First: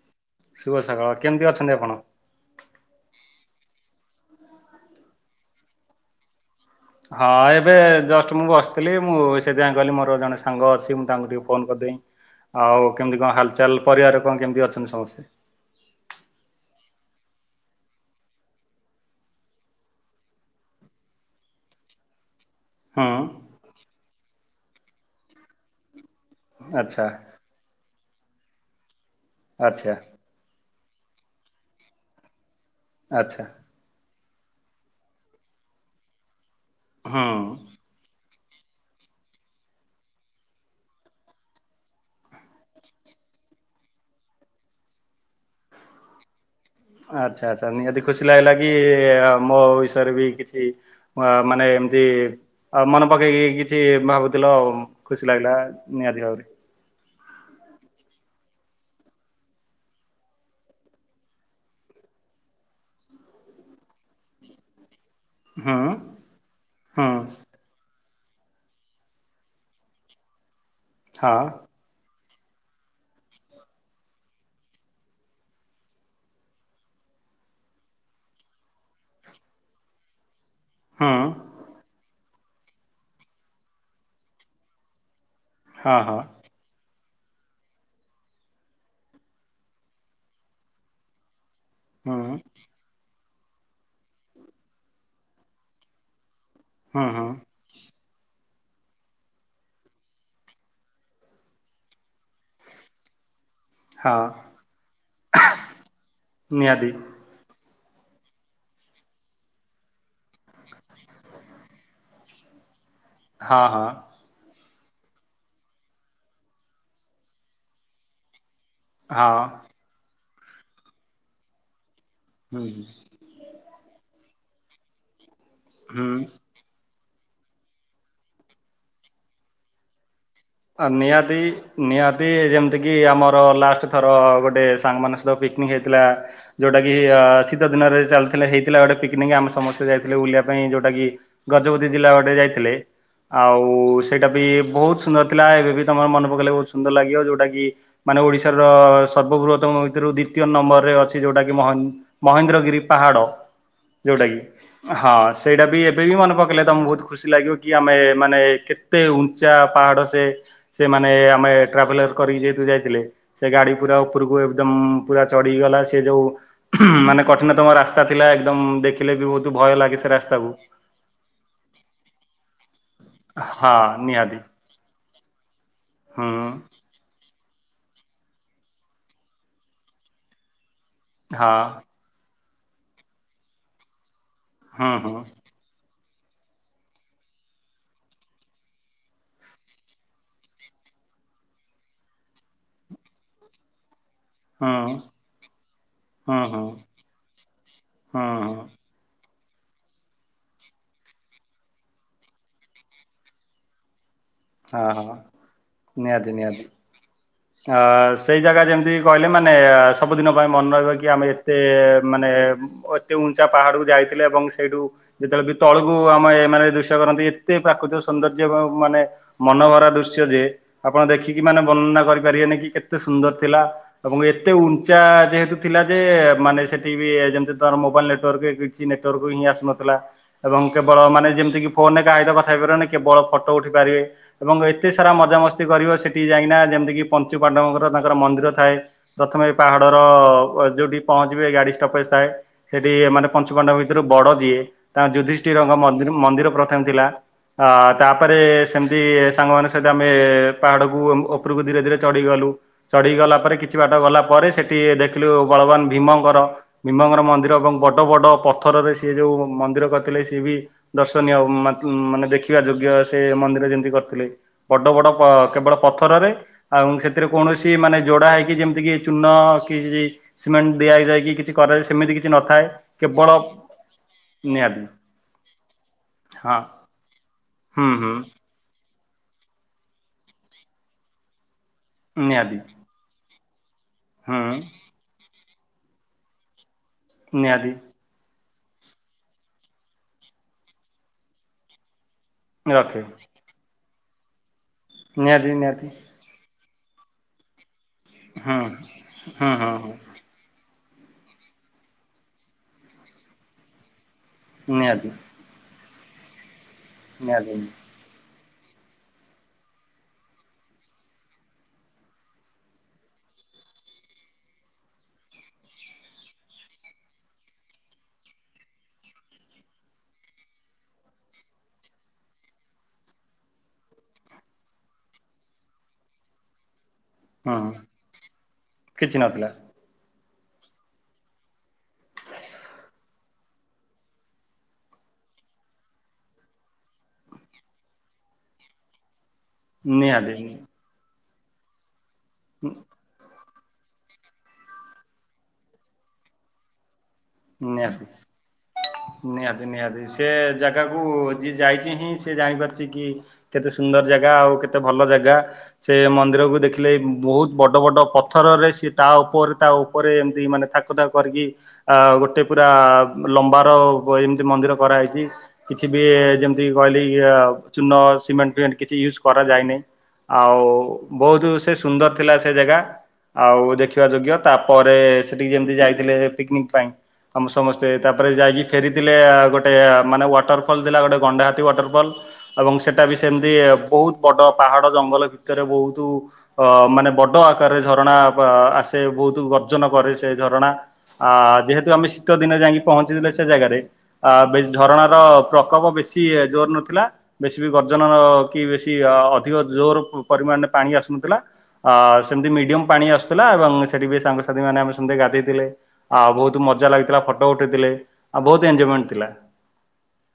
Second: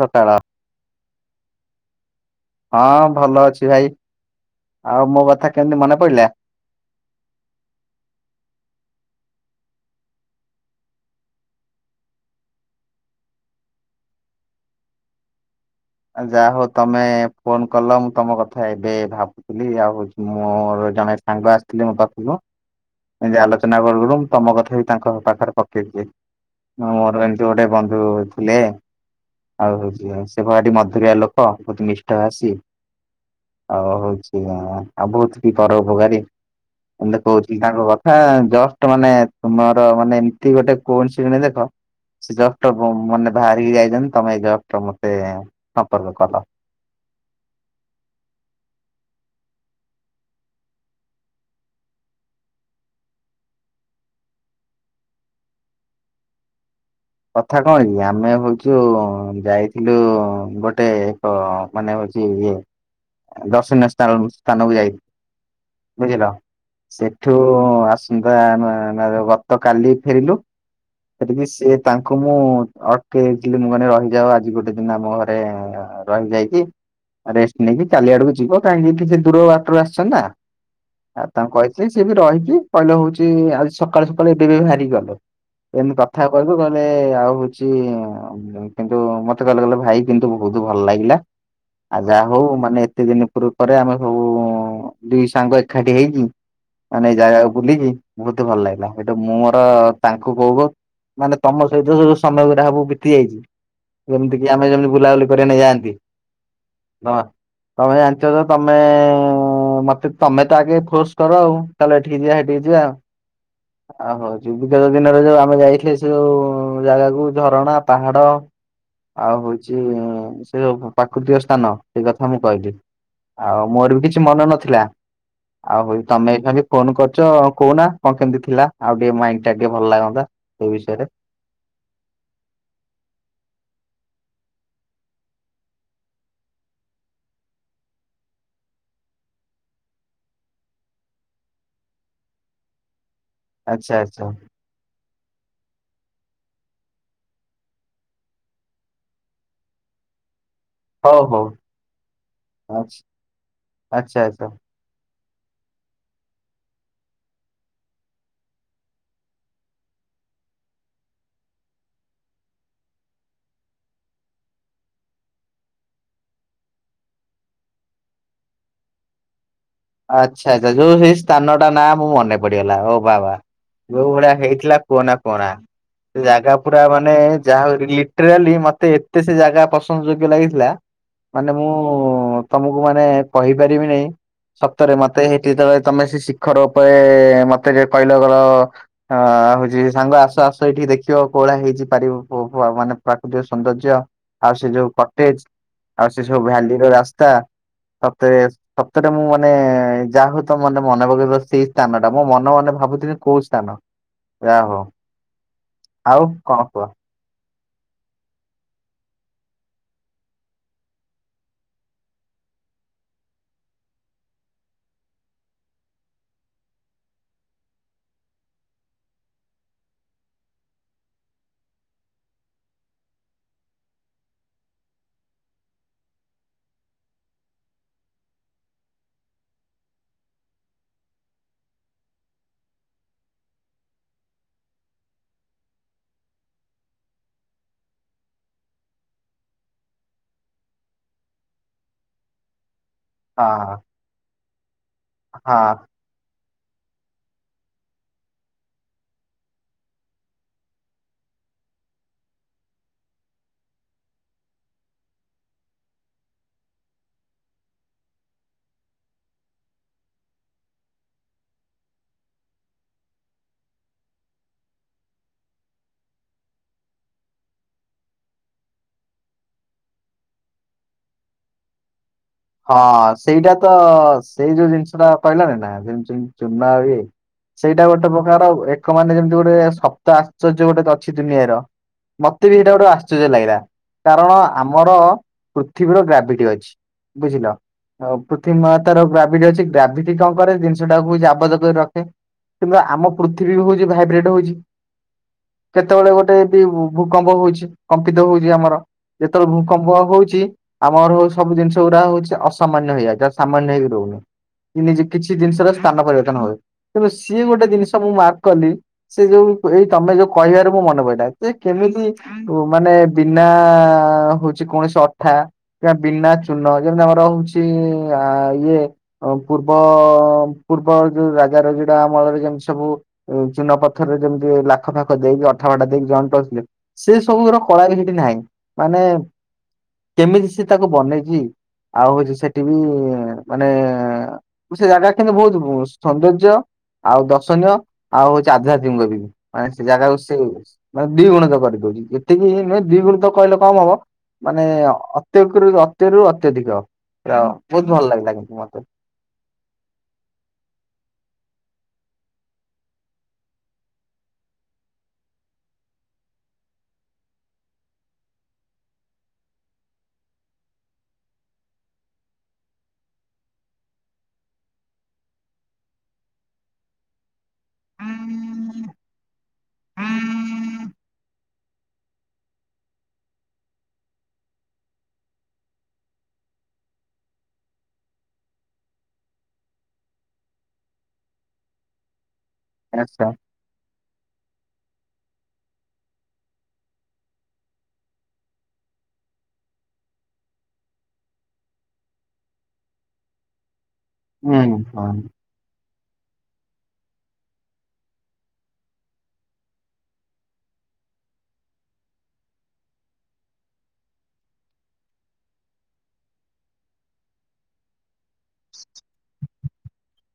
ସକାଳ ଶୁଭସକାଳ କେମିତି ଅଛନ୍ତି ଆପଣ? ହଁ ହଁ ଭଲ ଅଛି ଭାଇ ଆଉ ମୋ କଥା କେମତି ମନେ ପଡିଲା? ହଁ ଏବେ ଜଷ୍ଟ ମୁଁ ବସିଥିଲି ମୁଁ ସେଥିପାଇଁ କହିଲି ମୋର ଜଣେ ସାଙ୍ଗ ଅଛି ମୁଁ ତାଙ୍କୁ ଟିକେ ଫୋନ କରିଦିଏ। ଆଉ କେମିତି କଣ ହାଲଚାଲ ପରିବାରରେ କଣ କେମିତି ଅଛନ୍ତି ସମସ୍ତେ? ଯାହା ହଉ ତମେ ଫୋନ କଲ ମୁଁ ତମ କଥା ଏବେ ଭାବୁଥିଲି ଆଉ ମୋର ଜଣେ ସାଙ୍ଗ ଆସିଥିଲେ ମୋ ପାଖକୁ ହୁଁ ଏମିତି ଆଲୋଚନା କରୁଥିଲୁ ମୁଁ ତମ କଥା ବି ତାଙ୍କ ପାଖରେ ପକେଇଛି ଆଚ୍ଛା ମୋର ଏମିତି ଗୋଟେ ବନ୍ଧୁ ଥିଲେ ଆଉ ଆଚ୍ଛା ମଧୁର ଲୋକ ବହୁତ ମିଷ୍ଟ ଭସି ଆଚ୍ଛା ଆଉ ହଉଛି ଆଉ ବହୁତ ଟିକେ ପରଉପକାରୀ ଏମତି ହୁଁ। କହୁଥିଲି ତାଙ୍କ କଥା ଜଷ୍ଟ ମାନେ ତୁମର ମାନେ ଏମତି ଗୋଟେ କୌଣସି ଜଣ ଦେଖ ସେ ଏଗାର ଟା ମାନେ ବାହାରିକି ଯାଇଛନ୍ତିଛନ୍ତି ତମେ ଏଇ ଏଗାର ଟା ମତେ ସମ୍ପର୍କ କଲ। ଆଚ୍ଛା ଆଛା ନିହାତି ଖୁସି ଲାଗିଲା କି ମୋ ବିଷୟରେ ବି କିଛି ମାନେ ଏମତି ଆଉ ମନେ ପକେଇକି କିଛି ଭାବୁଥିଲ ଆ ଖୁସି ଲାଗିଲା ନିହାତି ଭାବରେ। କଥା କଣ କି ଆମେ ହଉଛୁ ଯାଇଥିଲୁ ଗୋଟେ ଏକ ମାନେ କି ଇଏ ଦର୍ଶନୀୟ ସ୍ଥାନ ସ୍ଥାନକୁ ଯାଇ ହୁଁ ବୁଝିଲ ହୁଁ ସେଠୁ ଆସ ଗତ କାଲି ଫେରିଲୁ ହଁ ଫେରିକି ସ ତା ମୁଁ ଅଟକେଇଥିଲି ମୁଁ କ ରହିଯାଉ ଆଜି ଗୋଟେ ଦିନ ଆମ ଘରେ ରହିଯାଇକି। ରେଷ୍ଟ ନେଇକି ଚାଲି ଆଡକୁ ଯିବ କାହିଁକି କି ସେ ଦୂର ବାଟରୁ ଆସିଛନ୍ତିନ୍। ହୁଁ ଆଉ ତାଙ୍କୁ କହିଥିଲି ସିଏ ବି ରହିକି କହିଲେ ହଉଛି ଆଜି ସକାଳୁ ସକାଳୁ ଏବେ ବି ହାରିଗଲ। ଏମିତି ହଁ ହଁ କଥା କହି। କହିଲେ ଆଉ ହଉଛି କିନ୍ତୁ ମତେ କହିଲେ କଲେ ଭାଇ କିନ୍ତୁ ବହୁତ ଭଲ ଲାଗିଲା। ଆ ହୁଁ ଯାହା ହଉ ମାନେ ଏତେ ଦିନ ପୂର୍ବ ପରେ ଆମେ ସବୁ ଦିଇ ସାଙ୍ଗ ଏକାଠି ହେଇକି? ହୁଁ ମାନେ ଏ ହୁଁ ଜାଗାକୁ ବୁଲିକି ବହୁତ ଭଲ ଲାଗିଲା ସେଇଟୁ ମୁଁ ମୋର ତାଙ୍କୁ କହୁ ମାନେ ତମ ସହିତ ଯ ସମୟ ଗୁରା ସବୁ ବିତି ଯାଇଚି ହଁ। ଯେମିତି କି ଆମେ ଯେମିତି ବୁଲାବୁଲି କରିବା ନେଇଯାଆନ୍ତି। ନିହାତି। ତମେ ଜାଣିଥିବ ତ ତମେ ହ ମତେ ତମେ ତ ଆଗେ ଫୋର୍ସ କର ଆଉ ଚାଲ ଏଠିକି ଯିବା ହେଠିକି ଯିବା ଆଉ। ହଁ ହଁ। ହଉଛି ବିଗତ ଦିନରେ ଯୋଉ ଆମେ ଯାଇଥିଲେ ସେଉ ଜାଗାକୁ ଝରଣା ପାହାଡ। ହଁ ଆଉ ହଉଚି ସେ ଯୋଉ ପ୍ରାକୃତିକ ସ୍ଥାନ। ସେଇ କଥା ମୁଁ ହୁଁ କଇଲି ଆଉ ମୋର ବି କିଛି ମନ ନଥିଲା। ଆଉ ହଉ ହୁଁ। ତମେ ଖାଲି ଫୋନ କରି ଚ କହୁନା କଣ କେମିତି ଥିଲା ଆଉ ଟିକେ ମାଇଣ୍ଡ ଟା ଟିକେ ଭଲ ଲାଗନ୍ତା। ସେଇ ଆ ବିଷୟରେ ନିହାତି ନିହାତି ଯେମିତି କି ଆମର ଲାଷ୍ଟ ଥର ଗୋ ଟେ ସାଙ୍ଗମାନଙ୍କ ସହିତ ପିକନିକ ହେଇଥିଲା ଯୋଉଟା କି ଶୀତ ଦିନରେ ଚାଲିଥିଲା ହେଇଥିଲା ଗୋଟେ ପିକିନିକ ଆମ ସମସ୍ତେ ଯାଇଥିଲେ ବୁଲି ପାଇଁ ଯୋଉଟା କି ଗଜପତି ଜିଲ୍ଲା ଗଟେ ଯାଇଥିଲେ। ଆଉ ଆଚ୍ଛା ଆଚ୍ଛା ସେଇଟା ବି ବହୁତ ସୁନ୍ଦର ଥିଲା ଏବେ ବି ତମର ମନେ ପକେଇଲେ ବହୁତ ସୁନ୍ଦର ଲାଗିବ ଯୋଉଟା କି ମାନେ ଓଡିଶାର ସର୍ବବୃହତ୍ତମ ଭିତରୁ ଦି ତିୟ ନମ୍ବରରେ ଅଛି ହଉ ଯୋଉଟା ହଉ କି ମହେ ମହେନ୍ଦ୍ରଗିରି ଆଚ୍ଛା ପାହାଡ। ଆଚ୍ଛା ଯୋଉଟା କି ଆଚ୍ଛା। ହଁ। ସେଇଟା ବି ଏବେ ବି ମନେ ପକାଇଲେ ତମକୁ ବହୁତ ଖୁସି ଲାଗିବ କି ଆମେ ମାନେ କେତେ ଉଞ୍ଚା। ପାହାଡ ସେ ସେମାନେ ଆମେ ଟ୍ରାଭେଲର କରିକି ଯେହତୁ ଯାଇଥିଲେ ସେ ଗାଡି ପୁରା ଉପରକୁ ଏକଦମ୍ ପୁରା ଚଢିଗଲା ସେ ଯୋଉ ମାନେ କଠିନତମ ରାସ୍ତା ଥିଲା ଏକଦମ୍ ଦେଖିଲେ ବି ବହୁତ ଭୟ ଲାଗେ ସେ ରାସ୍ତାକୁ ଆଚ୍ଛା ଆଚ୍ଛା ଯୋଉ ସେଇ ସ୍ଥାନ ଟା ନା ମୁଁ ମନେ ପଡିଗଲା ଓ ବାବା। ହଁ ଯୋଉ ଭଳିଆ ନିହାତି ହେଇଥିଲା କୁହନା କୁହନା ସେ ହୁଁ ଜାଗା ପୁରା ମାନେ ଯାହା ହଉ ଲିଟରାଲି ମତେ ଏତେ ସେ ଜାଗା ପସନ୍ଦ ଯୋଗ୍ୟ ଲାଗିଥିଲା। ହଁ ମାନେ ମୁଁ ତମକୁ ମାନେ କହିପାରିବି ନେଇଁ ହୁଁ ସତରେ ମତେ ହେଇଠି ତଳେ ତମେ ଶିଖର ଉପରେ ମତେ ଯେ କଇଲ ଗର ହଉଚି ସାଙ୍ଗ ଆସ ଆସ ଏଇଠିକି ଦେଖି କୋଳା ହେଇଚି ପାରିବ ମାନେ ପ୍ରାକୃତିକ ସୌନ୍ଦର୍ଯ୍ୟ। ଆଉ ସେ ହୁଁ ଯୋଉ କଟେଜ ଆଉ ସେ ହୁଁ ହୁଁ ଯୋଉ ହୁଁ ଭାଲିର ରାସ୍ତା ହୁଁ ସତରେ ହୁଁ ସତରେ ମୁଁ ମାନେ ଯାହା ହଉ ତ ମାନେ ମନେ ପକେଇବ ସେଇ ସ୍ଥାନ ଟା ମୋ ମନେ ମନେ ଭାବୁଥିଲି କୋଉ ସ୍ଥାନ। ଯା ହଉ ହଁ ହଁ ଆଉ ନିହାତି ନିହାତି କଣ କୁଅ? ଅ ସେଇ ଜାଗା ଯେମିତି କଇଲେ ମାନେ ସବୁଦିନ ପାଇଁ ମନେ ରହିବ କି ଆମେ ଏତେ ମାନେ ଏତେ ଉଞ୍ଚା ପାହାଡକୁ ଯାଇଥିଲେ ଏବଂ ସେଇଠୁ ଯେତେବେଳେ ବି ତଳକୁ ଆମେ ଏମାନେ ଦୃଶ୍ୟ କରନ୍ତି କି ପ୍ରାକୃତିକ ସୌନ୍ଦର୍ଯ୍ୟ ଏବଂ ମାନେ ମନଭରା ଦୃଶ୍ୟ ଯେ ଆପଣ ଦେଖିକି ମାନେ ବର୍ଣ୍ଣନା କରିପାରିବେନି କି କେତେ ସୁନ୍ଦର ଥିଲା ଏବଂ ଏ ଏତେ ଉଞ୍ଚା ଯେହେତୁ ଥିଲା ଯେ ମାନେ ସେଠି ବି ଯେମିତି ତର ମୋବାଇଲ ନେଟୱାର୍କ କିଛି ନେଟୱର୍କ ହିଁ ଆସୁନଥିଲା ଏବଂ କେବଳ ମାନେ ଯେମିତି କି ଫୋନରେ କାହା ସହିତ କଥା ହେଇପାରିବେନି କେବଳ ଫଟୋ ଉଠେ ପାରିବେ। ଏବଂ ଏତେ ସାରା ମଜାମସ୍ତି କରିବ ସେଠି ଯାଇକିନା ଯେମିତି କିି ପଞ୍ଚୁ ପାଣ୍ଡବଙ୍କର ତାଙ୍କର ମନ୍ଦିର ଥାଏ ପ୍ରଥ ମେ ଏଇ ପାହାଡର ଯୋଉଠି ପହଞ୍ଚିବେ ଗାଡି ଷ୍ଟପେଜ ଥାଏ। ସେଠି ମାନେ ହଁ ପଞ୍ଚୁପାଣ୍ଡବ ଭିତରୁ ବଡ ଯିଏ ତାଙ୍କ ହଁ। ଯୁଧିଷ୍ଠିର ଙ୍କ ମିନ୍ଦି-ମନ୍ଦିର ପ୍ର ଥମେ ଥିଲା ଅ ତାପରେ ସେମିତି ସାଙ୍ଗ ମାନଙ୍କ ସହିତ ଆମେ ପାହାଡକୁ ଉପରକୁ ଧୀରେ ଧୀରେ ଚଢିଗଲୁ ଚଢିକି ଗଲା ପରେ କିଛି ବାଟ ଗଲା ପରେ ସେଠି ଦେଖିଲୁ ବଳବାନ ଭୀମଙ୍କର ଭୀମଙ୍କର ମନ୍ଦିର ଏବଂ ବଡ ବଡ ପଥରରେ ସିଏ ଯୋଉ ମନ୍ଦିର କରିଥିଲେ ସିଏ ବି ଦର୍ଶନୀୟ ମା-ମାନେ ଦେଖିବା ଯୋଗ୍ୟ ସେ ମନ୍ଦିର ଯେମତି କ ଥିଲେ ବଡ ବଡ ପ କେବଳ ପଥରରେ ଆଉ ସେଥିରେ କୌଣସି ମାନେ ଯୋଡା ହେଇକି ଯେମତି କି ଚୂନ କି ସିମେଣ୍ଟ ଦିଆ ଯାଇକି କିଛି କରାଯାଏ ସେମିତି କି ହଁ ସେଇଟା ତ ସେଇ ଯୋଉ ନିହାତି ଜିନିଷ ଟା କଇଲନି ନା ଯେମିତି ହଁ ଚୁନ ଆଉ ଇଏ। ସେଇଟା ହୁଁ ଗୋଟେ ହୁଁ ପ୍ରକାର ଏ କ ମାନେ ଯେମିତି ଗୋଟେ ସପ୍ତ ଆଶ୍ଚର୍ଯ୍ୟ ଗୋଟେ ଅଛି ଦୁନିଆର ମତେ ନିହାତି ବି ହେଇଟା ଗୋଟେ ଆଶ୍ଚର୍ଯ୍ୟ ଲାଗିଲା। କାରଣ ହୁଁ ଆମର ପୃଥିବୀର ଗ୍ରାଭିଟି ଅଛି ବୁଝିଲ। ନିହାତି ପୃଥିବୀ ମାତାର ଗ୍ରାଭିଟି ଅଛି ଗ୍ରାଭିଟି କଣ କରେ ଜିନିଷଟାକୁ ବି ଜାବତ କରି ରଖେ। କିନ୍ତୁ ରଖେ ଆମ ପୃଥିବୀ ବି ହଉଛି ଭାଇବ୍ରେଟ ହଉଛି। ନିହାତି ନିହାତି କେତେବେଳେ ଗୋଟେ ଭୂକମ୍ପ ହଉଛି କମ୍ପିତ ହଉଛି ହୁଁ ଆମର ଯେତେବେଳେ ହୁଁ ହୁଁ ଭୂକମ୍ପ ହୁଁ ହଉଛି ଆମର ହଉ ସବୁ ଜିନି ଗୁଡା ହଉଛି ଅସାମାନ୍ୟ ହେଇଯାଇଏ ଯାହା ସାମାନ୍ୟ ହେଇକି ରହୁନି। ନିଜ ନିହାତି କିଛି ଜିନିଷର ସ୍ଥାନ ପରିବର୍ତନ ହୁଏ ତେନ୍ତୁ ସିଏ ନିହାତି ଗୋଟେ ଜିନିଷ ମୁଁ ମ କଲି ସେ ଯୋଉ ଏଇ ତମେ ଯୋଉ କହିବାରେ ମୁଁ ମନେ ପଡିଲା ଯେ କେମିତି ମାନେ ବିନା ହଉଛି କୌଣସି ଅଠା କି ବିନା ଶୂନ ଯେମିତି ଆମର ହଉଛି ଇଏ ପୂର୍ବ ପୂର୍ବ ଯୋଉ ଏଗାର ଯଡା ଅମଳରେ ଯେମିତି ସବୁ ଚୁହନ ପଥରରେ ଯେମିତି ଲାଖ ପାାଖ ଦେଇକି ଅଠ ଭଢା ଦେଇକି ଜଣ୍ଟଥିଲେ। ସେ ସବୁର ହୁଁ କଳା ବି ସେଠି ନାହିଁ ମାନେ କିଛି ନଥିଲା କେମିତି ସେ ତାକୁ ବନେଇଛି ଆଉ ହଉଛି ସେଠି ବି ମାନେ ସେ ଜାଗା କିନ୍ତୁ ବହୁତ ସୌନ୍ଦର୍ଯ୍ୟ ଆଉ ଦର୍ଶନୀୟ ଆଉ ଚାଥଙ୍କ ବି ମାନେ ସେ ଜାଗା ନିହାତି ସେ ଦି ଗୁଣିତ କରିଦଉଛି ଏତିକି ନୁହେଁ ଦି ଗୁଣିତ କହିଲେ କମ ହବ ମାନେ ଅତ୍ୟକରୁ ତ ର ଅତ୍ୟଧିକ। ବହୁତ ଭଲ ନିହାତି ଲାଗିଲା କିନ୍ତୁ ମତେ ନିହାତି ନିହାତି ସେ ଜାଗାକୁ ଯି ଯାଇଛି ହିଁ ସେ ଜାଣିପାରୁଛି କି କେତେ ସୁନ୍ଦର ଜାଗା ଆଉ କେତେ ଭଲ ଜାଗା ସେ ମନ୍ଦିର ଦେଖିଲେ ବହୁତ ବଡ ବଡ ପଥରରେ ସେ ତା ଉପରେ ତା ଉପରେ ଏମିତି ମାନେ କଥାକ କରିକି ଆ ଗୋଟେ ପୁରା ଲମ୍ବାର ଏମିତି ମନ୍ଦିର କରାହେଇଛି କିଛି ବି ଯେମିତି ଚୁନ ସିମେଣ୍ଟ କିଛି ୟୁଜ କରାଯାଇନି। ଆଉ ବହୁତ ସେ ସୁନ୍ଦର ଥିଲା ସେ ଜାଗା ଆଉ ଦେଖିବା ଯୋଗ୍ୟ ତାପରେ ସେଠିକି ଯେମତି ଯାଇଥିଲେ ପିକନିକ ପାଇଁ ତମ ସମସ୍ତେ ତାପରେ ଯାଇକି ଫେରିଥିଲେ ଗୋଟେ ମାନେ ୱାଟର ଫଲ ଥିଲା ଗୋଟେ ଗଣ୍ଡାହାତୀ ୱାଟରଫଲ ଏବଂ ସେଟା ବି ଆଚ୍ଛା ସେମିତି ବହୁତ ବଡ ପାହାଡ ଜଙ୍ଗଲ ଭିତରେ ବହୁତ ଅ ମାନେ ବଡ ଆକାରରେ ଝରଣା ଆସେ ବହୁତ ଗର୍ଜନ କରେ ସେ ଝରଣା ଆ ଯେହେତୁ ଆମେ ଶୀତ ଦିନେ ଯାଇକି ପହଞ୍ଚିଥିଲେ ସେ ଜାଗାରେ ବେଶ ହୁଁ ହଁ। ଝରଣାର ପ୍ରକୋପ ବେଶୀ ବ ଜୋର ନଥିଲା ବେଶୀ ବି ଗର୍ଜନ କି ବେଶୀ ଅଧିକ ଜୋର ପରିମାଣରେ ପାଣି ଆସୁ କଥିଲା ଅ ସେମିତି ମିଡିୟମ ପାଣି ଆସୁଥିଲା ଏବଂ ସେଠି ବି ସାଙ୍ଗସାଥି ମାନେ ଆମେ ସେମିତି ଗାଧେଇଥିଲେ ଆ ବହୁତ ବହୁ ମଜା ଲାଗିଥିଲା ଫଟୋ ଉଠେଇଥିଲେ ଆଉ ବହୁତ ଏଜମେଣ୍ଟ ଥିଲା।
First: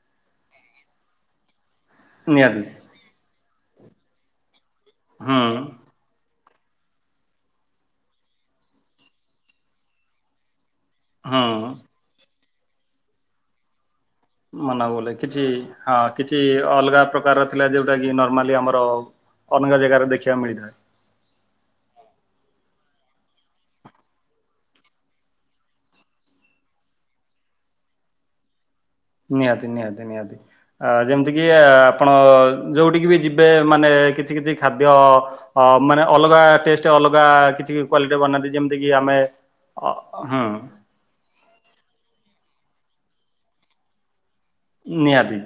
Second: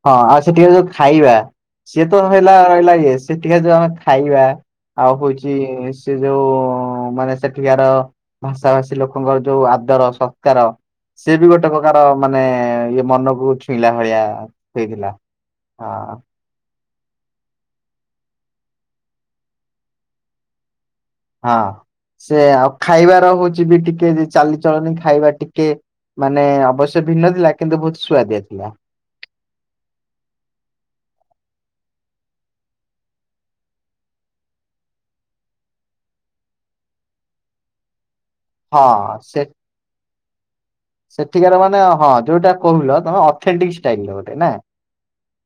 ହଁ ଆଉ ସେଠିକ ଯୋଉ ଖାଇବା ସିଏ ତ ହେହଲା ନିହାତି ରହିଲା ଇଏ ସେ ଟିକେ ଯୋଉ ଆମେ ଖାଇବା ଆଉ ହୁଁ ହଉଛି ସେ ଯୋଉ ମାନେ ସେଠିକାର ଭାଷା ଭାଷୀ ଲୋକଙ୍କର ଯୋଉ ଆଦର ସଂସ୍କାର ସି ବି ହୁଁ। ଗୋଟେ ପ୍ରକାର ମାନେ ଇଏ ମନକୁ ଛୁଇଁଲା ଭଳିଆ ମାନେ ବୋଲେ ହେଇଥିଲା କିଛି ହଁ କିଛି ଅଲଗା ପ୍ରକାରର ଥିଲା ଯୋଉଟା କି ନର୍ମାଲି ଆମର ଅନେଗା ଜାଗାରେ ଦେଖିବାକୁ ମିଳିଥାଏ। ହଁ ସେ ଆଉ ଖାଇବାର ହଉଛି ବି ଟିକେ ଚାଲିଚଳନି ଖାଇବା ଟିକେ ମାନେ ଅବଶ୍ୟ ଭିନ୍ନ ଥିଲା କିନ୍ତୁ ବହୁତ ସୁଆଦିଆ ଥିଲା। ନିହାତି ନିହାତି ନିହାତି ଆ ଯେମିତି କିି ଆପଣ ଯୋଉଠିକି ବି ଯିବେ ମାନେ କିଛି କିଛି ଖାଦ୍ୟ ମାନେ ଅଲଗା ଟେଷ୍ଟ ଅଲଗା କିଛି କା ନାହାନ୍ତି ଯେମିତି ହଁ କିି ଆମେ ସେ ଅ ହୁଁ। ସେଠିକାର ମାନେ ହଁ ଯୋଉଟା କହୁିଲ ତମେ ଅଥେଣ୍ଟିକ୍ ଷ୍ଟାଇଲ ଗୋଟେ ନା। ନିଆଦ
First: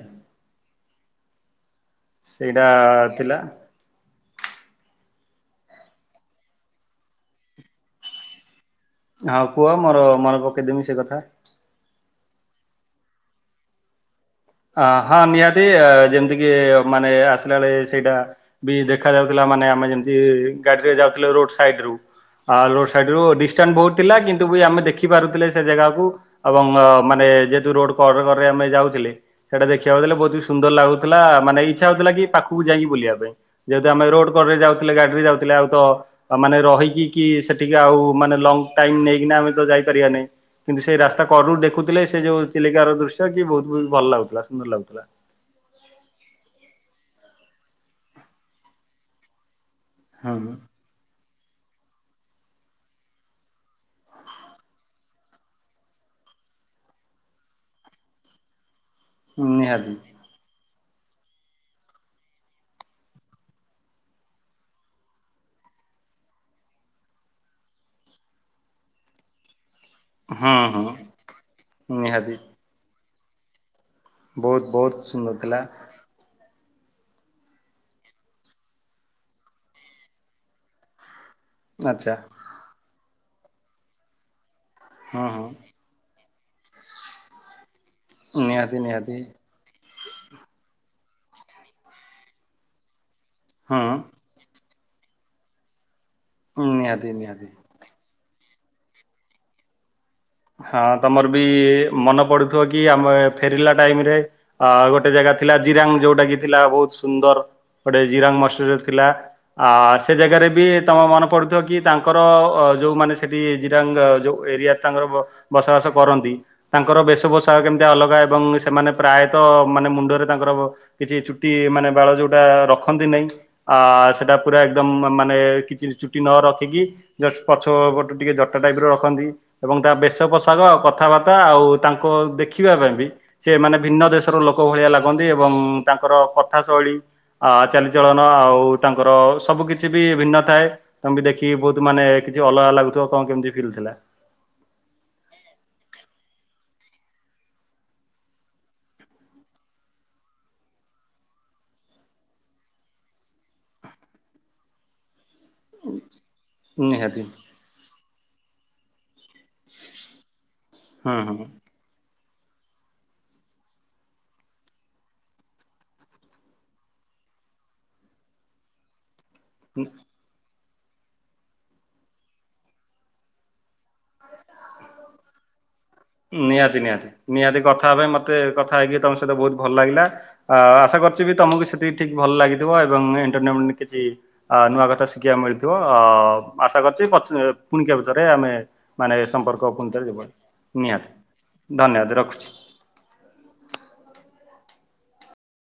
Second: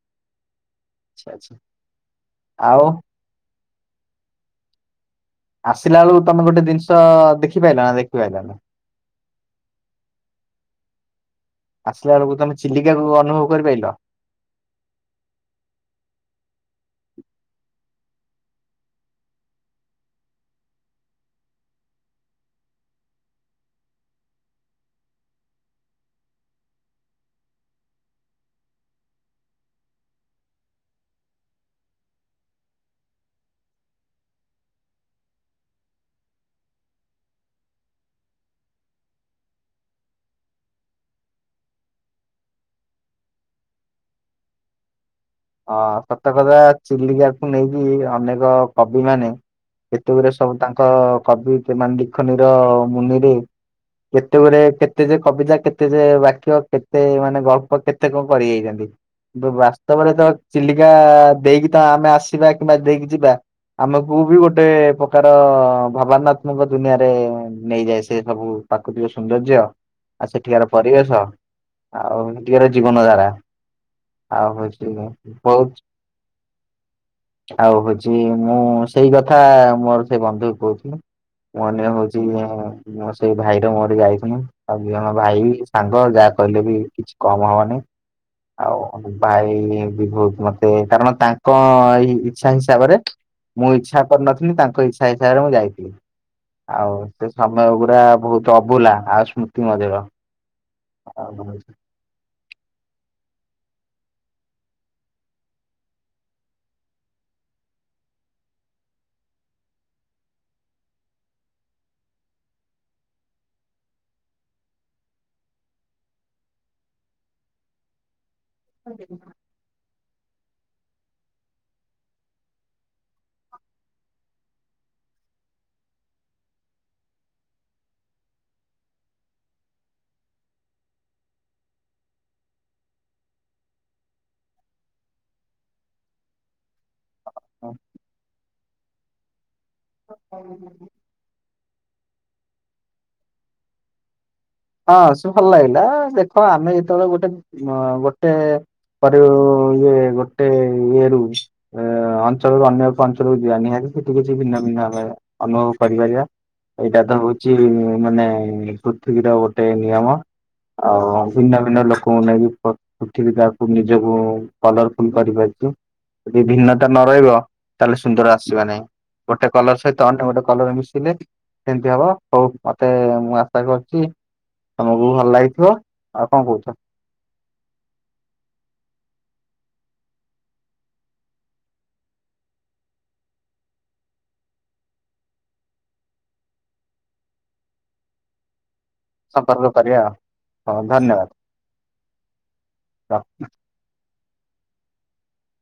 ଆଛା ଆଛା। ସେଇଟା ଥିଲା। ଆସିଲା ବେଳକୁ ତମେ ଗୋଟେ ଜିନିଷ ଦେଖିପାରଲ ନା ଦେଖିପାରଲ ନା। ହଁ କୁହ ମୋର ମନେ ପକେଇଦମି ସେ କଥା ଆସିଲା ବେଳକୁ ତମେ ଚିଲିକାକୁ ଅନୁଭବ କରିପାରିଲ? ଅ ହଁ ନିହାତି ଯେମିତି କିି ମାନେ ଆସିଲା ବେଳେ ସେଇଟା ବି ଦେଖ ଯାଉଥିଲା। ମାନେ ଆମେ ଯେମତି ଗାଡିରେ ଯାଉଥିଲେ ରୋଡ ସାଇଡ ରୁ ଆ ରୋଡ ସାଇଡ ରୁ ଡିଷ୍ଟାନ୍ସ ବହୁତ ଥିଲା କିନ୍ତୁ ବି ଆମେ ଦେଖି ପାରୁଥିଲେ ସେ ଜାଗାକୁ ଏବଂ ମାନେ ଯେହେତୁ ରୋଡ କର କରେ ଆମେ ଯାଉଥିଲେ। ସେଇଟା ଦେଖିବାକୁ ଦେଲେ ବହୁତ ବି ସୁନ୍ଦର ଲାଗୁଥିଲା ମାନେ ଇଚ୍ଛା ହଉଥିଲା କି ପାଖକୁ ଯାଇକି ବୁଲିବା ପାଇଁ ଯେହେତୁ ଆମେ ରୋଡ ଯାଉଥିଲେ ଗାଡିରେ ଯାଉଥିଲେ ଆଉ ତ ମାନେ ରହିକି କି ସେଠିକି ଆଉ ମାନେ ଲ ଟାଇମ ନେଇକିନା ତ ଯାଇପାରିବା ନାହିଁ କିନ୍ତୁ ସେଇ ରାସ୍ତା କରରୁ ଦେଖୁଥିଲେ ସେ ଯୋଉ ଚିଲିକାର ଦୃଶ୍ୟ କି ବହୁତ ଭଲ ଲାଗୁଥିଲା। ଭ ସୁନ୍ଦର ଲାଗୁଥିଲା। ହଁ ସତ କଥା ଚିଲିକାକୁ ନେଇକି ଅନେକ କବି ମାନେ କେତେ ଗୁରେ ସବୁ ହଁ। ତାଙ୍କ କବି ସେମାନେ ଲିଖନୀର ମୁନିରେ କେତେ ଗୁଡେ କେତେ ଯେ କବିତା କେତେ ଯେ ବାକ୍ୟ କେତେ ମାନେ ଗଳ୍ପ କେତେ କଣ କରି ଯାଇଛନ୍ତି। ନିହାତି ବାସ୍ତବରେ ତ ଚିଲିକା ଦେଇକି ତ ଆମେ ଆସିବା କିମ୍ବା ଦେଇକି ଯିବା ଆମକୁ ବି ଗୋଟେ ପ୍ରକାର ଭାବନାତ୍ମକ ଦୁନିଆରେ ନେଇଯାଏ ସେ ସବୁ ପ୍ରାକୃତିକ ସୌନ୍ଦର୍ଯ୍ୟ ଆଉ ହଁ ସେଠିକାର ହଁ ପରିବେଶ ଆଉ ନିହାତି ସେଠିକାର ଜୀବନ ଧାରା ବହୁତ ବହୁତ ସୁନ୍ଦର। ଥିଲା। ହହୁତ ଆଉ ହଉଛି ମୁଁ ସେଇ କଥା ମୋର ସେଇ ବନ୍ଧୁ କହୁଥିଲି। ମନେ ଆଚ୍ଛା ହଉଛି ମୋ ସେଇ ଭାଇର ମୋରେ ଯାଇଥିଲ ଆଉ ଦୁଇ ଜଣ ହଁ ଭାଇ ହଁ ସାଙ୍ଗ ଯାହା କହିଲେ ବି କିଛି କମ ହବନି। ନିହାତି ଆଉ ନିହାତି ଭାଇ ବହୁତ ମତେ କାରଣ ତାଙ୍କ ଏଇ ଇଚ୍ଛା ହିସାବରେ ମୁଁ ହଁ ଇଚ୍ଛା କରିନଥିଲି ତାଙ୍କ ଇଚ୍ଛା ହିସାବରେ ମୁଁ ଯାଇଥିଲି। ଆଉ ନିହାତି ସେ ନିହାତି। ସମୟ ଗୁଡା ବହୁତ ଅଭୁଲା ଆଉ ସ୍ମୃତି ମଧ୍ୟ। ହଁ ତମର ବି ମନେ ପଡୁଥିବ କି ଆମେ ଫେରିଲା ଟାଇମ ରେ ଅ ଗୋଟେ ଜାଗା ଥିଲା ଜିରାଙ୍ଗ ଯୋଉଟା କି ଥିଲା ବହୁତ ସୁନ୍ଦର। ଗୋଟେ ଜିରାଙ୍ଗ ମସଦ ଥିଲା ଆ ସେ ଜାଗାରେ ବି ତମେ ମନେ ପଡୁଥିବ କି ତାଙ୍କର ଯୋଉମାନେ ସେଠି ଜିରାଙ୍ଗ ଯୋ ଏରିଆରେ ତାଙ୍କର ବସବାସ କରନ୍ତି ତାଙ୍କର ବେଶଭୂଷା କେମିତି ଅଲଗା ଏବଂ ସେମାନେ ପ୍ରାୟତଃ ମାନେ ମୁଣ୍ଡ ରେ ତାଙ୍କର କିଛି ଚୁଟି ମାନେ ବାଳ ଯୋଉଟା ରଖନ୍ତି ନାାଇଁ ଆ ସେଟା ପୁରା ଏକଦମ ମାନେ କିଛି ଚୁଟି ନ ରଖିକି ପଛୁ ଟିକେ ଜଟା ଟାଇପ ର ରଖନ୍ତି ଏବଂ ତା ବ ଦେଶ ପୋଷାକ କଥାବାର୍ତ୍ତା ଆଉ ତାଙ୍କ ଦେଖିବା ପାଇଁ ବି ସେମାନେ ଭିନ୍ନ ଦେଶର ଲୋକ ଭଳିଆ ଲାଗନ୍ତି। ଏବଂ ତାଙ୍କର କଥା ଶୈଳୀ ଚାଲିଚଳନ ଆଉ ତାଙ୍କର ସବୁ କିଛି। କିଛି ବି ଭିନ୍ନ ଥାଏ ତମେ ବି ଦେଖିକି ବହୁତ ମାନେ କିଛି ଅଲଗା ଲାଗୁଥିବ। କଣ କେମତି ଫିଲ୍ ଥିଲା? ହଁ ସେ ଭଲ ଲାଗିଲା ଦେଖ ଆମେ ଯେତେବେଳେ ଗୋଟେ ଗୋଟେ ପରେ ଇଏ ଗୋଟେ ଇଏ ରୁ ଅଞ୍ଚଳରୁ ଅନ୍ୟ ଏକ ଅଞ୍ଚଳକୁ ଯିବା ନିହାତି ସେଠୀ କିଛି ଭିନ୍ନ ଭିନ୍ନ ଆମେ ପାଇବା। ଅନୁଭବ କରିପାରିବା ଏଇଟା ତ ନିହାତି ହଉଛି ମାନେ ପୃଥୀବିର ଗୋଟେ ନିୟମ ହୁଁ ଆଉ ହୁଁ ଭିନ୍ନ ଭିନ୍ନ ଲୋକ ଙ୍କୁ ନେଇକି ଉଠିକି ତାକୁ ନିଜକୁ କଲରଫୁଲ କରିପାରିବେ। ଯଦି ଭିନ୍ନତା ନ ରହିବ ତାହେଲେ ସୁନ୍ଦର ଆସିବ ନାହିଁ। ଗୋଟେ କଲର ସହିତ ଅନ୍ୟ ଗୋଟେ କଲର ମିଶିଲେ ସେମିତି ହବ ହଉ ମତେ ମୁଁ ଆଶା କରୁଛି ତମକୁ ଭଲ ଲାଗିଥିବ? ଆଉ କଣ କହୁଛ ନିହାତି ନିହାତି ନିହାତି କଥା ହେବା ପାଇଁ ମତେ କଥା ହେଇକି ତମ ସହିତ ବହୁତ ଭଲ ଲାଗିଲା ଆଶା କରୁଛି ବି ତମକୁ ସେତିକି ଠିକ ଭଲ ଲାଗିଥିବ ଏବଂ ଏଣ୍ଟରଟେନ କିଛି ନୂଆ କଥା ଶିଖିବା ମିଳିଥିବ ଅ ଆଶା କରିଛି ପୁଣିକ ଭିତରେ ଆମେ ମାନେ ଏ ସମ୍ପର୍କ କରିବା ଆଉ ଅପନ୍ତରେ ହଉ ନିହାତି ଧନ୍ୟବାଦ। ଧନ୍ୟବାଦ ରଖୁଛି।